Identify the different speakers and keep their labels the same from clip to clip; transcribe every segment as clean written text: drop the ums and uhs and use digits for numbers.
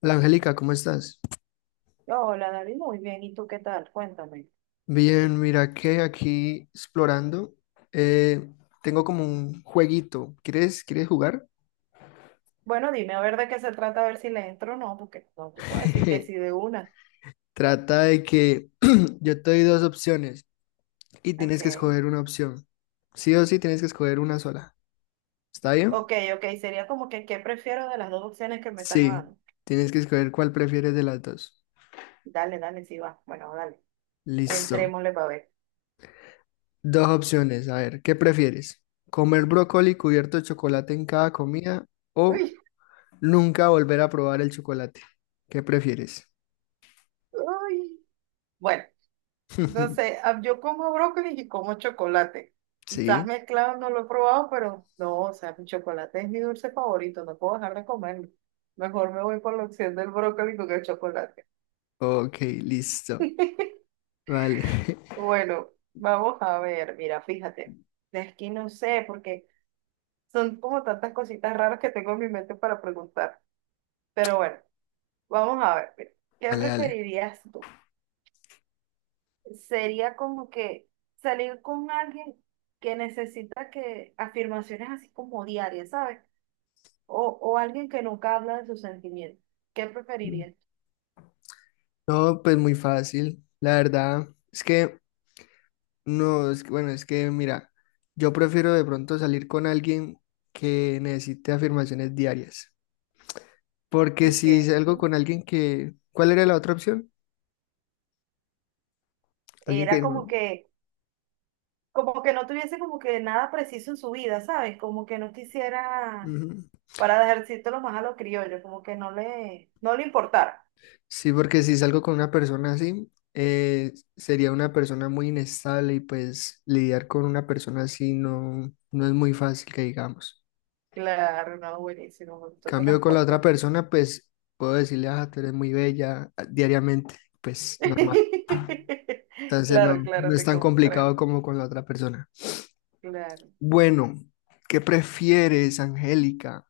Speaker 1: Hola Angélica, ¿cómo estás?
Speaker 2: Hola, David, muy bien. ¿Y tú qué tal? Cuéntame.
Speaker 1: Bien, mira que aquí explorando, eh, tengo como un jueguito. ¿Quieres jugar?
Speaker 2: Bueno, dime a ver de qué se trata, a ver si le entro o no, porque no te puedo decir que sí de una.
Speaker 1: Trata de que yo te doy dos opciones y
Speaker 2: Ok.
Speaker 1: tienes que escoger una opción. Sí o sí tienes que escoger una sola. ¿Está bien?
Speaker 2: Ok, ok. Sería como que qué prefiero de las dos opciones que me estás
Speaker 1: Sí,
Speaker 2: dando.
Speaker 1: tienes que escoger cuál prefieres de las dos.
Speaker 2: Dale, dale, sí va. Bueno, dale.
Speaker 1: Listo.
Speaker 2: Entrémosle para ver.
Speaker 1: Dos opciones. A ver, ¿qué prefieres? ¿Comer brócoli cubierto de chocolate en cada comida o
Speaker 2: Uy,
Speaker 1: nunca volver a probar el chocolate? ¿Qué prefieres?
Speaker 2: uy. Bueno, entonces yo como brócoli y como chocolate. Quizás
Speaker 1: Sí.
Speaker 2: mezclado no lo he probado, pero no, o sea, mi chocolate es mi dulce favorito, no puedo dejar de comerlo. Mejor me voy por la opción del brócoli con el chocolate.
Speaker 1: Ok, listo. Vale.
Speaker 2: Bueno, vamos a ver, mira, fíjate, es que no sé, porque son como tantas cositas raras que tengo en mi mente para preguntar. Pero bueno, vamos a ver, mira, ¿qué
Speaker 1: Dale, dale.
Speaker 2: preferirías tú? Sería como que salir con alguien que necesita que afirmaciones así como diarias, ¿sabes? O alguien que nunca habla de sus sentimientos. ¿Qué preferirías?
Speaker 1: No, pues muy fácil. La verdad es que no, es que, bueno, es que mira, yo prefiero de pronto salir con alguien que necesite afirmaciones diarias. Porque
Speaker 2: Uy,
Speaker 1: si
Speaker 2: qué
Speaker 1: salgo con alguien que, ¿cuál era la otra opción? Alguien que
Speaker 2: era
Speaker 1: no.
Speaker 2: como que no tuviese como que nada preciso en su vida, ¿sabes? Como que no quisiera
Speaker 1: Ujú.
Speaker 2: para dejárselos más a los criollos, como que no le importara.
Speaker 1: Sí, porque si salgo con una persona así, sería una persona muy inestable y pues lidiar con una persona así no, no es muy fácil que digamos.
Speaker 2: Claro, no, buenísimo, me gustó tu
Speaker 1: Cambio con la otra
Speaker 2: respuesta.
Speaker 1: persona, pues puedo decirle, ah, tú eres muy bella, ah, diariamente, pues normal. Entonces no,
Speaker 2: Claro,
Speaker 1: no
Speaker 2: claro,
Speaker 1: es
Speaker 2: te
Speaker 1: tan complicado
Speaker 2: comprendo.
Speaker 1: como con la otra persona.
Speaker 2: Claro.
Speaker 1: Bueno, ¿qué prefieres, Angélica?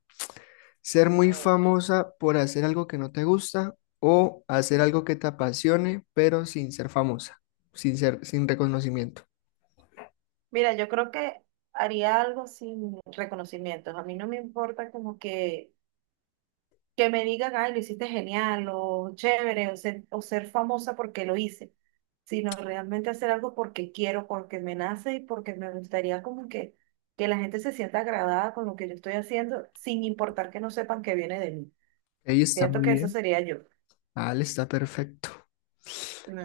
Speaker 1: Ser
Speaker 2: Ah,
Speaker 1: muy
Speaker 2: bueno.
Speaker 1: famosa por hacer algo que no te gusta o hacer algo que te apasione, pero sin ser famosa, sin reconocimiento.
Speaker 2: Mira, yo creo que haría algo sin reconocimientos. A mí no me importa como que me digan, ay, lo hiciste genial o chévere o ser famosa porque lo hice, sino realmente hacer algo porque quiero, porque me nace y porque me gustaría como que la gente se sienta agradada con lo que yo estoy haciendo, sin importar que no sepan que viene de mí.
Speaker 1: Ahí está
Speaker 2: Siento
Speaker 1: muy
Speaker 2: que eso
Speaker 1: bien.
Speaker 2: sería yo.
Speaker 1: Ale está perfecto.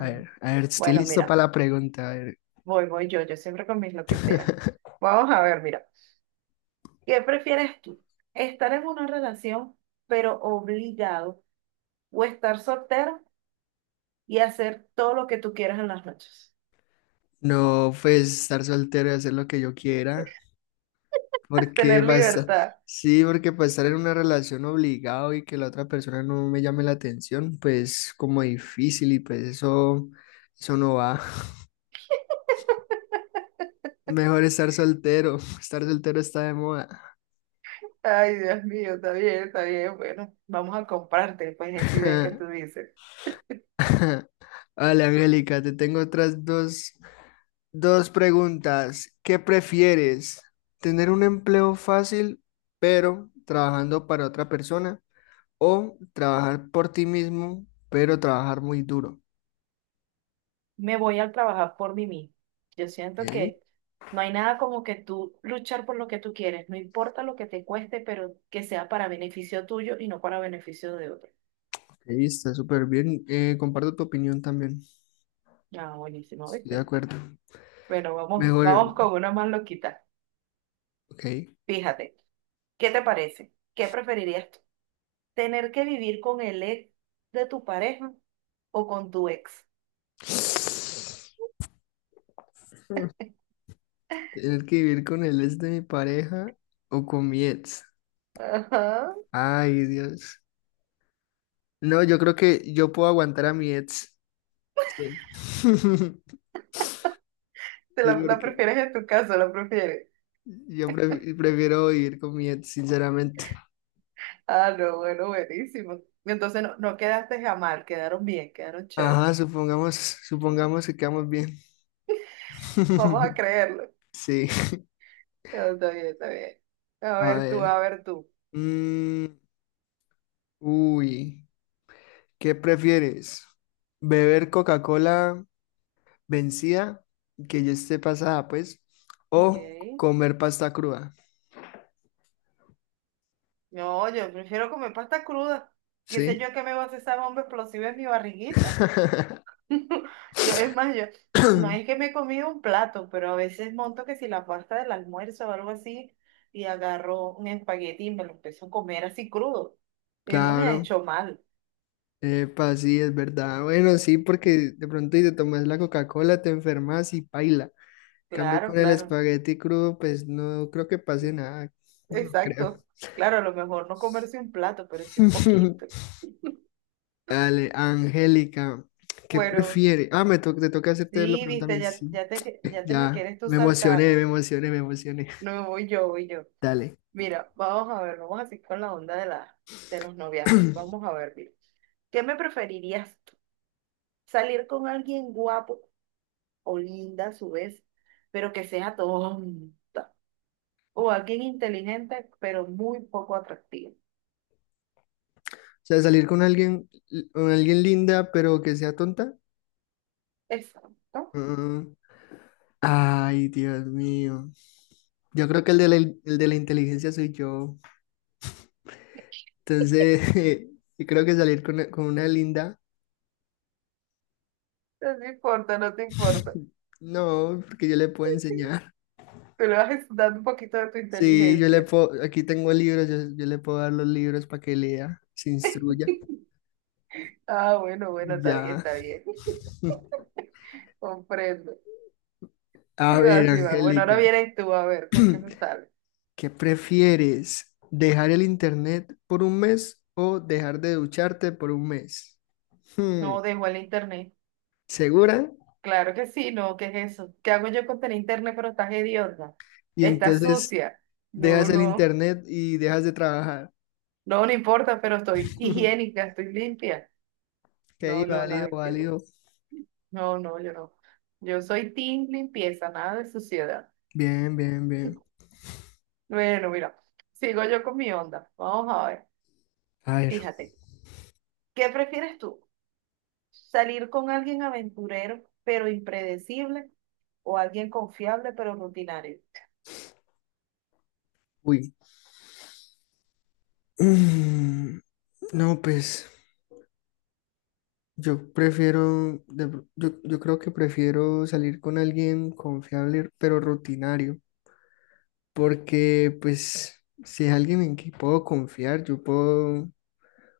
Speaker 1: A ver, estoy
Speaker 2: Bueno,
Speaker 1: listo
Speaker 2: mira,
Speaker 1: para la pregunta. A ver.
Speaker 2: voy yo, yo siempre con mis loqueteras. Vamos a ver, mira, ¿qué prefieres tú? ¿Estar en una relación pero obligado o estar soltero? Y hacer todo lo que tú quieras en las noches.
Speaker 1: No, pues estar soltero y hacer lo que yo quiera, porque
Speaker 2: Tener
Speaker 1: basta.
Speaker 2: libertad.
Speaker 1: Sí, porque para estar en una relación obligado y que la otra persona no me llame la atención, pues como difícil y pues eso no va. Mejor estar soltero. Estar soltero está de moda.
Speaker 2: Ay, Dios mío, está bien, está bien. Bueno, vamos a comprarte, pues, esa idea que tú dices.
Speaker 1: Vale, Angélica, te tengo otras dos preguntas. ¿Qué prefieres? ¿Tener un empleo fácil, pero trabajando para otra persona? ¿O trabajar por ti mismo, pero trabajar muy duro?
Speaker 2: Me voy a trabajar por mí mismo. Yo siento
Speaker 1: Ok,
Speaker 2: que no hay nada como que tú luchar por lo que tú quieres, no importa lo que te cueste, pero que sea para beneficio tuyo y no para beneficio de otro.
Speaker 1: ok, está súper bien. Comparto tu opinión también.
Speaker 2: Ah, buenísimo,
Speaker 1: Estoy de
Speaker 2: ¿viste?
Speaker 1: acuerdo.
Speaker 2: Bueno vamos,
Speaker 1: Mejor,
Speaker 2: vamos con una más loquita.
Speaker 1: ok.
Speaker 2: Fíjate, ¿qué te parece? ¿Qué preferirías tener que vivir con el ex de tu pareja o con tu ex?
Speaker 1: Tener que vivir con el ex de mi pareja o con mi ex.
Speaker 2: Ajá.
Speaker 1: Ay, Dios. No, yo creo que yo puedo aguantar a mi ex. Sí.
Speaker 2: ¿Te
Speaker 1: Sí,
Speaker 2: la
Speaker 1: porque
Speaker 2: prefieres en tu caso? ¿La prefieres?
Speaker 1: yo prefiero vivir con mi ex, sinceramente.
Speaker 2: Ah, no, bueno, buenísimo. Entonces no, no quedaste mal, quedaron bien, quedaron chévere.
Speaker 1: Ajá, supongamos, supongamos que quedamos bien.
Speaker 2: Vamos a creerlo.
Speaker 1: Sí.
Speaker 2: Ah, está bien, está bien. A
Speaker 1: A
Speaker 2: ver tú,
Speaker 1: ver.
Speaker 2: a ver tú.
Speaker 1: Mm, uy, ¿qué prefieres? ¿Beber Coca-Cola vencida, que ya esté pasada, pues,
Speaker 2: Ok.
Speaker 1: o comer pasta cruda?
Speaker 2: No, yo prefiero comer pasta cruda. ¿Qué sé
Speaker 1: ¿Sí?
Speaker 2: yo que me va a hacer esa bomba explosiva en mi barriguita? Yo, es más, yo, no es que me he comido un plato, pero a veces monto que si la pasta del almuerzo o algo así, y agarro un espagueti y me lo empiezo a comer así crudo. Y no me ha
Speaker 1: Claro,
Speaker 2: hecho mal.
Speaker 1: epa, sí, es verdad. Bueno, sí, porque de pronto y te tomas la Coca-Cola, te enfermas y paila. Cambio
Speaker 2: Claro,
Speaker 1: con el
Speaker 2: claro.
Speaker 1: espagueti crudo, pues no creo que pase nada. No, no creo.
Speaker 2: Exacto. Claro, a lo mejor no comerse un plato, pero sí un poquito.
Speaker 1: Dale, Angélica, ¿qué
Speaker 2: Bueno,
Speaker 1: prefiere? Ah, te toca hacerte la
Speaker 2: sí,
Speaker 1: pregunta a
Speaker 2: viste,
Speaker 1: mí.
Speaker 2: ya,
Speaker 1: Sí,
Speaker 2: ya te, ya te me
Speaker 1: ya,
Speaker 2: quieres tú
Speaker 1: me
Speaker 2: saltar,
Speaker 1: emocioné, me
Speaker 2: ¿no?
Speaker 1: emocioné, me emocioné.
Speaker 2: No, voy yo, voy yo.
Speaker 1: Dale.
Speaker 2: Mira, vamos a ver, vamos así con la onda de la, de los noviazgos. Vamos a ver, mira. ¿Qué me preferirías? Salir con alguien guapo o linda a su vez, pero que sea tonta. O alguien inteligente, pero muy poco atractivo.
Speaker 1: O sea, salir con alguien linda, pero que sea tonta.
Speaker 2: Exacto.
Speaker 1: Mm, Ay, Dios mío. Yo creo que el de la inteligencia soy yo. Entonces, yo creo que salir con una linda,
Speaker 2: No te importa, no te importa.
Speaker 1: no, porque yo le puedo enseñar.
Speaker 2: Tú le vas dando un poquito de tu
Speaker 1: Sí, yo le
Speaker 2: inteligencia.
Speaker 1: puedo, aquí tengo libros, yo le puedo dar los libros para que lea, se instruya
Speaker 2: Ah, bueno, bueno,
Speaker 1: y
Speaker 2: está bien,
Speaker 1: ya.
Speaker 2: está bien. Comprendo.
Speaker 1: A
Speaker 2: Sí va,
Speaker 1: ver,
Speaker 2: sí va. Bueno, ahora
Speaker 1: Angélica,
Speaker 2: vienes tú a ver con qué me sale.
Speaker 1: ¿qué prefieres? ¿Dejar el internet por un mes o dejar de ducharte por un mes? Hmm,
Speaker 2: No, dejo el internet.
Speaker 1: ¿Segura?
Speaker 2: Claro que sí, no, ¿qué es eso? ¿Qué hago yo con tener internet pero estás hedionda?
Speaker 1: Y
Speaker 2: Estás
Speaker 1: entonces
Speaker 2: sucia. No,
Speaker 1: dejas el
Speaker 2: no.
Speaker 1: internet y dejas de trabajar.
Speaker 2: No, no importa, pero estoy higiénica, estoy limpia.
Speaker 1: Que ahí,
Speaker 2: No, no,
Speaker 1: válido,
Speaker 2: nada que ver.
Speaker 1: válido.
Speaker 2: No, no, yo no. Yo soy team limpieza, nada de suciedad.
Speaker 1: Bien, bien, bien.
Speaker 2: Bueno, mira, sigo yo con mi onda. Vamos a ver.
Speaker 1: A ver,
Speaker 2: Fíjate, ¿qué prefieres tú? ¿Salir con alguien aventurero pero impredecible o alguien confiable pero rutinario?
Speaker 1: uy. Mm, No, pues yo prefiero, yo creo que prefiero salir con alguien confiable, pero rutinario, porque pues si es alguien en que puedo confiar, yo puedo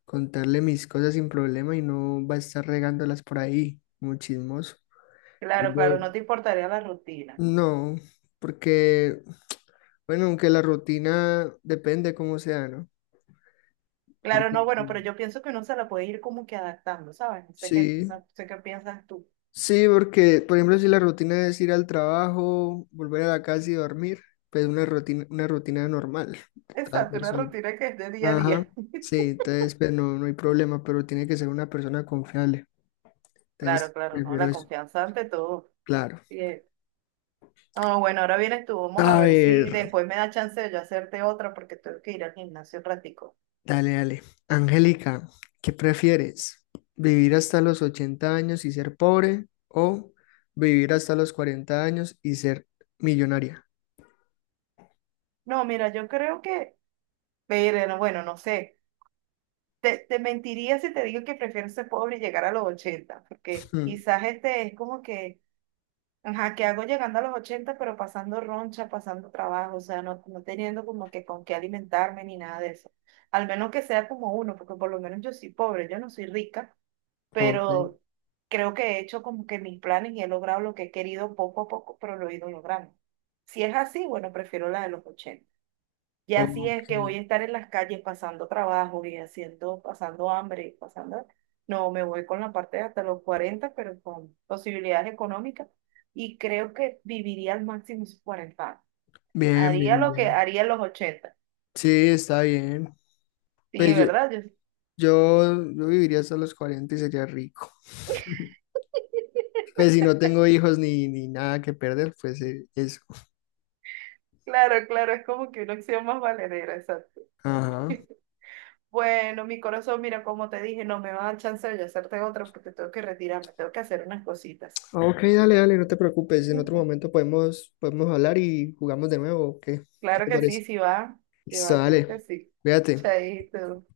Speaker 1: contarle mis cosas sin problema y no va a estar regándolas por ahí, muy chismoso.
Speaker 2: Claro,
Speaker 1: Cambio,
Speaker 2: claro, no te importaría la rutina.
Speaker 1: no, porque, bueno, aunque la rutina depende cómo sea, ¿no?
Speaker 2: Claro,
Speaker 1: Porque
Speaker 2: no, bueno, pero yo pienso que uno se la puede ir como que adaptando, ¿sabes? No sé qué,
Speaker 1: sí,
Speaker 2: no sé qué piensas tú.
Speaker 1: sí, porque, por ejemplo, si la rutina es ir al trabajo, volver a la casa y dormir, pues una rutina normal, cada
Speaker 2: Exacto, una
Speaker 1: persona.
Speaker 2: rutina que es de día a
Speaker 1: Ajá,
Speaker 2: día.
Speaker 1: sí, entonces, pues no, no hay problema, pero tiene que ser una persona confiable.
Speaker 2: Claro,
Speaker 1: Entonces,
Speaker 2: claro, no,
Speaker 1: prefiero
Speaker 2: la
Speaker 1: eso,
Speaker 2: confianza ante todo.
Speaker 1: claro.
Speaker 2: Bien. No, bueno, ahora vienes tú, vamos a
Speaker 1: A
Speaker 2: ver si
Speaker 1: ver.
Speaker 2: después me da chance de yo hacerte otra porque tengo que ir al gimnasio un ratico.
Speaker 1: Dale, dale. Angélica, ¿qué prefieres? ¿Vivir hasta los 80 años y ser pobre o vivir hasta los 40 años y ser millonaria?
Speaker 2: No, mira, yo creo que, pero no, bueno, no sé, te mentiría si te digo que prefiero ser pobre y llegar a los 80 porque
Speaker 1: Mm,
Speaker 2: quizás este es como que, ajá, que hago llegando a los 80 pero pasando roncha, pasando trabajo, o sea, no, no teniendo como que con qué alimentarme ni nada de eso. Al menos que sea como uno, porque por lo menos yo soy pobre, yo no soy rica,
Speaker 1: ok,
Speaker 2: pero creo que he hecho como que mis planes y he logrado lo que he querido poco a poco, pero lo he ido logrando. Si es así, bueno, prefiero la de los 80. Y así es que voy
Speaker 1: ok.
Speaker 2: a estar en las calles pasando trabajo y haciendo, pasando hambre, y pasando... No, me voy con la parte de hasta los 40 pero con posibilidades económicas. Y creo que viviría al máximo esos 40 años.
Speaker 1: Bien,
Speaker 2: Haría
Speaker 1: bien,
Speaker 2: lo que
Speaker 1: bien.
Speaker 2: haría en los 80.
Speaker 1: Sí, está bien.
Speaker 2: Sí,
Speaker 1: Pues yo,
Speaker 2: ¿verdad? Yo-
Speaker 1: yo, yo viviría hasta los 40 y sería rico. Pues si no tengo hijos ni nada que perder, pues eso.
Speaker 2: claro, claro, es como que una opción más valedera.
Speaker 1: Ajá.
Speaker 2: Bueno, mi corazón, mira, como te dije, no me va a dar chance de yo hacerte otra porque tengo que retirarme, tengo que hacer unas cositas.
Speaker 1: Ok, dale, dale, no te preocupes. En otro momento podemos hablar y jugamos de nuevo. ¿O ¿Qué
Speaker 2: Claro
Speaker 1: te
Speaker 2: que
Speaker 1: parece?
Speaker 2: sí, sí
Speaker 1: Listo,
Speaker 2: va, claro que
Speaker 1: dale.
Speaker 2: sí.
Speaker 1: Cuídate.
Speaker 2: Chaito.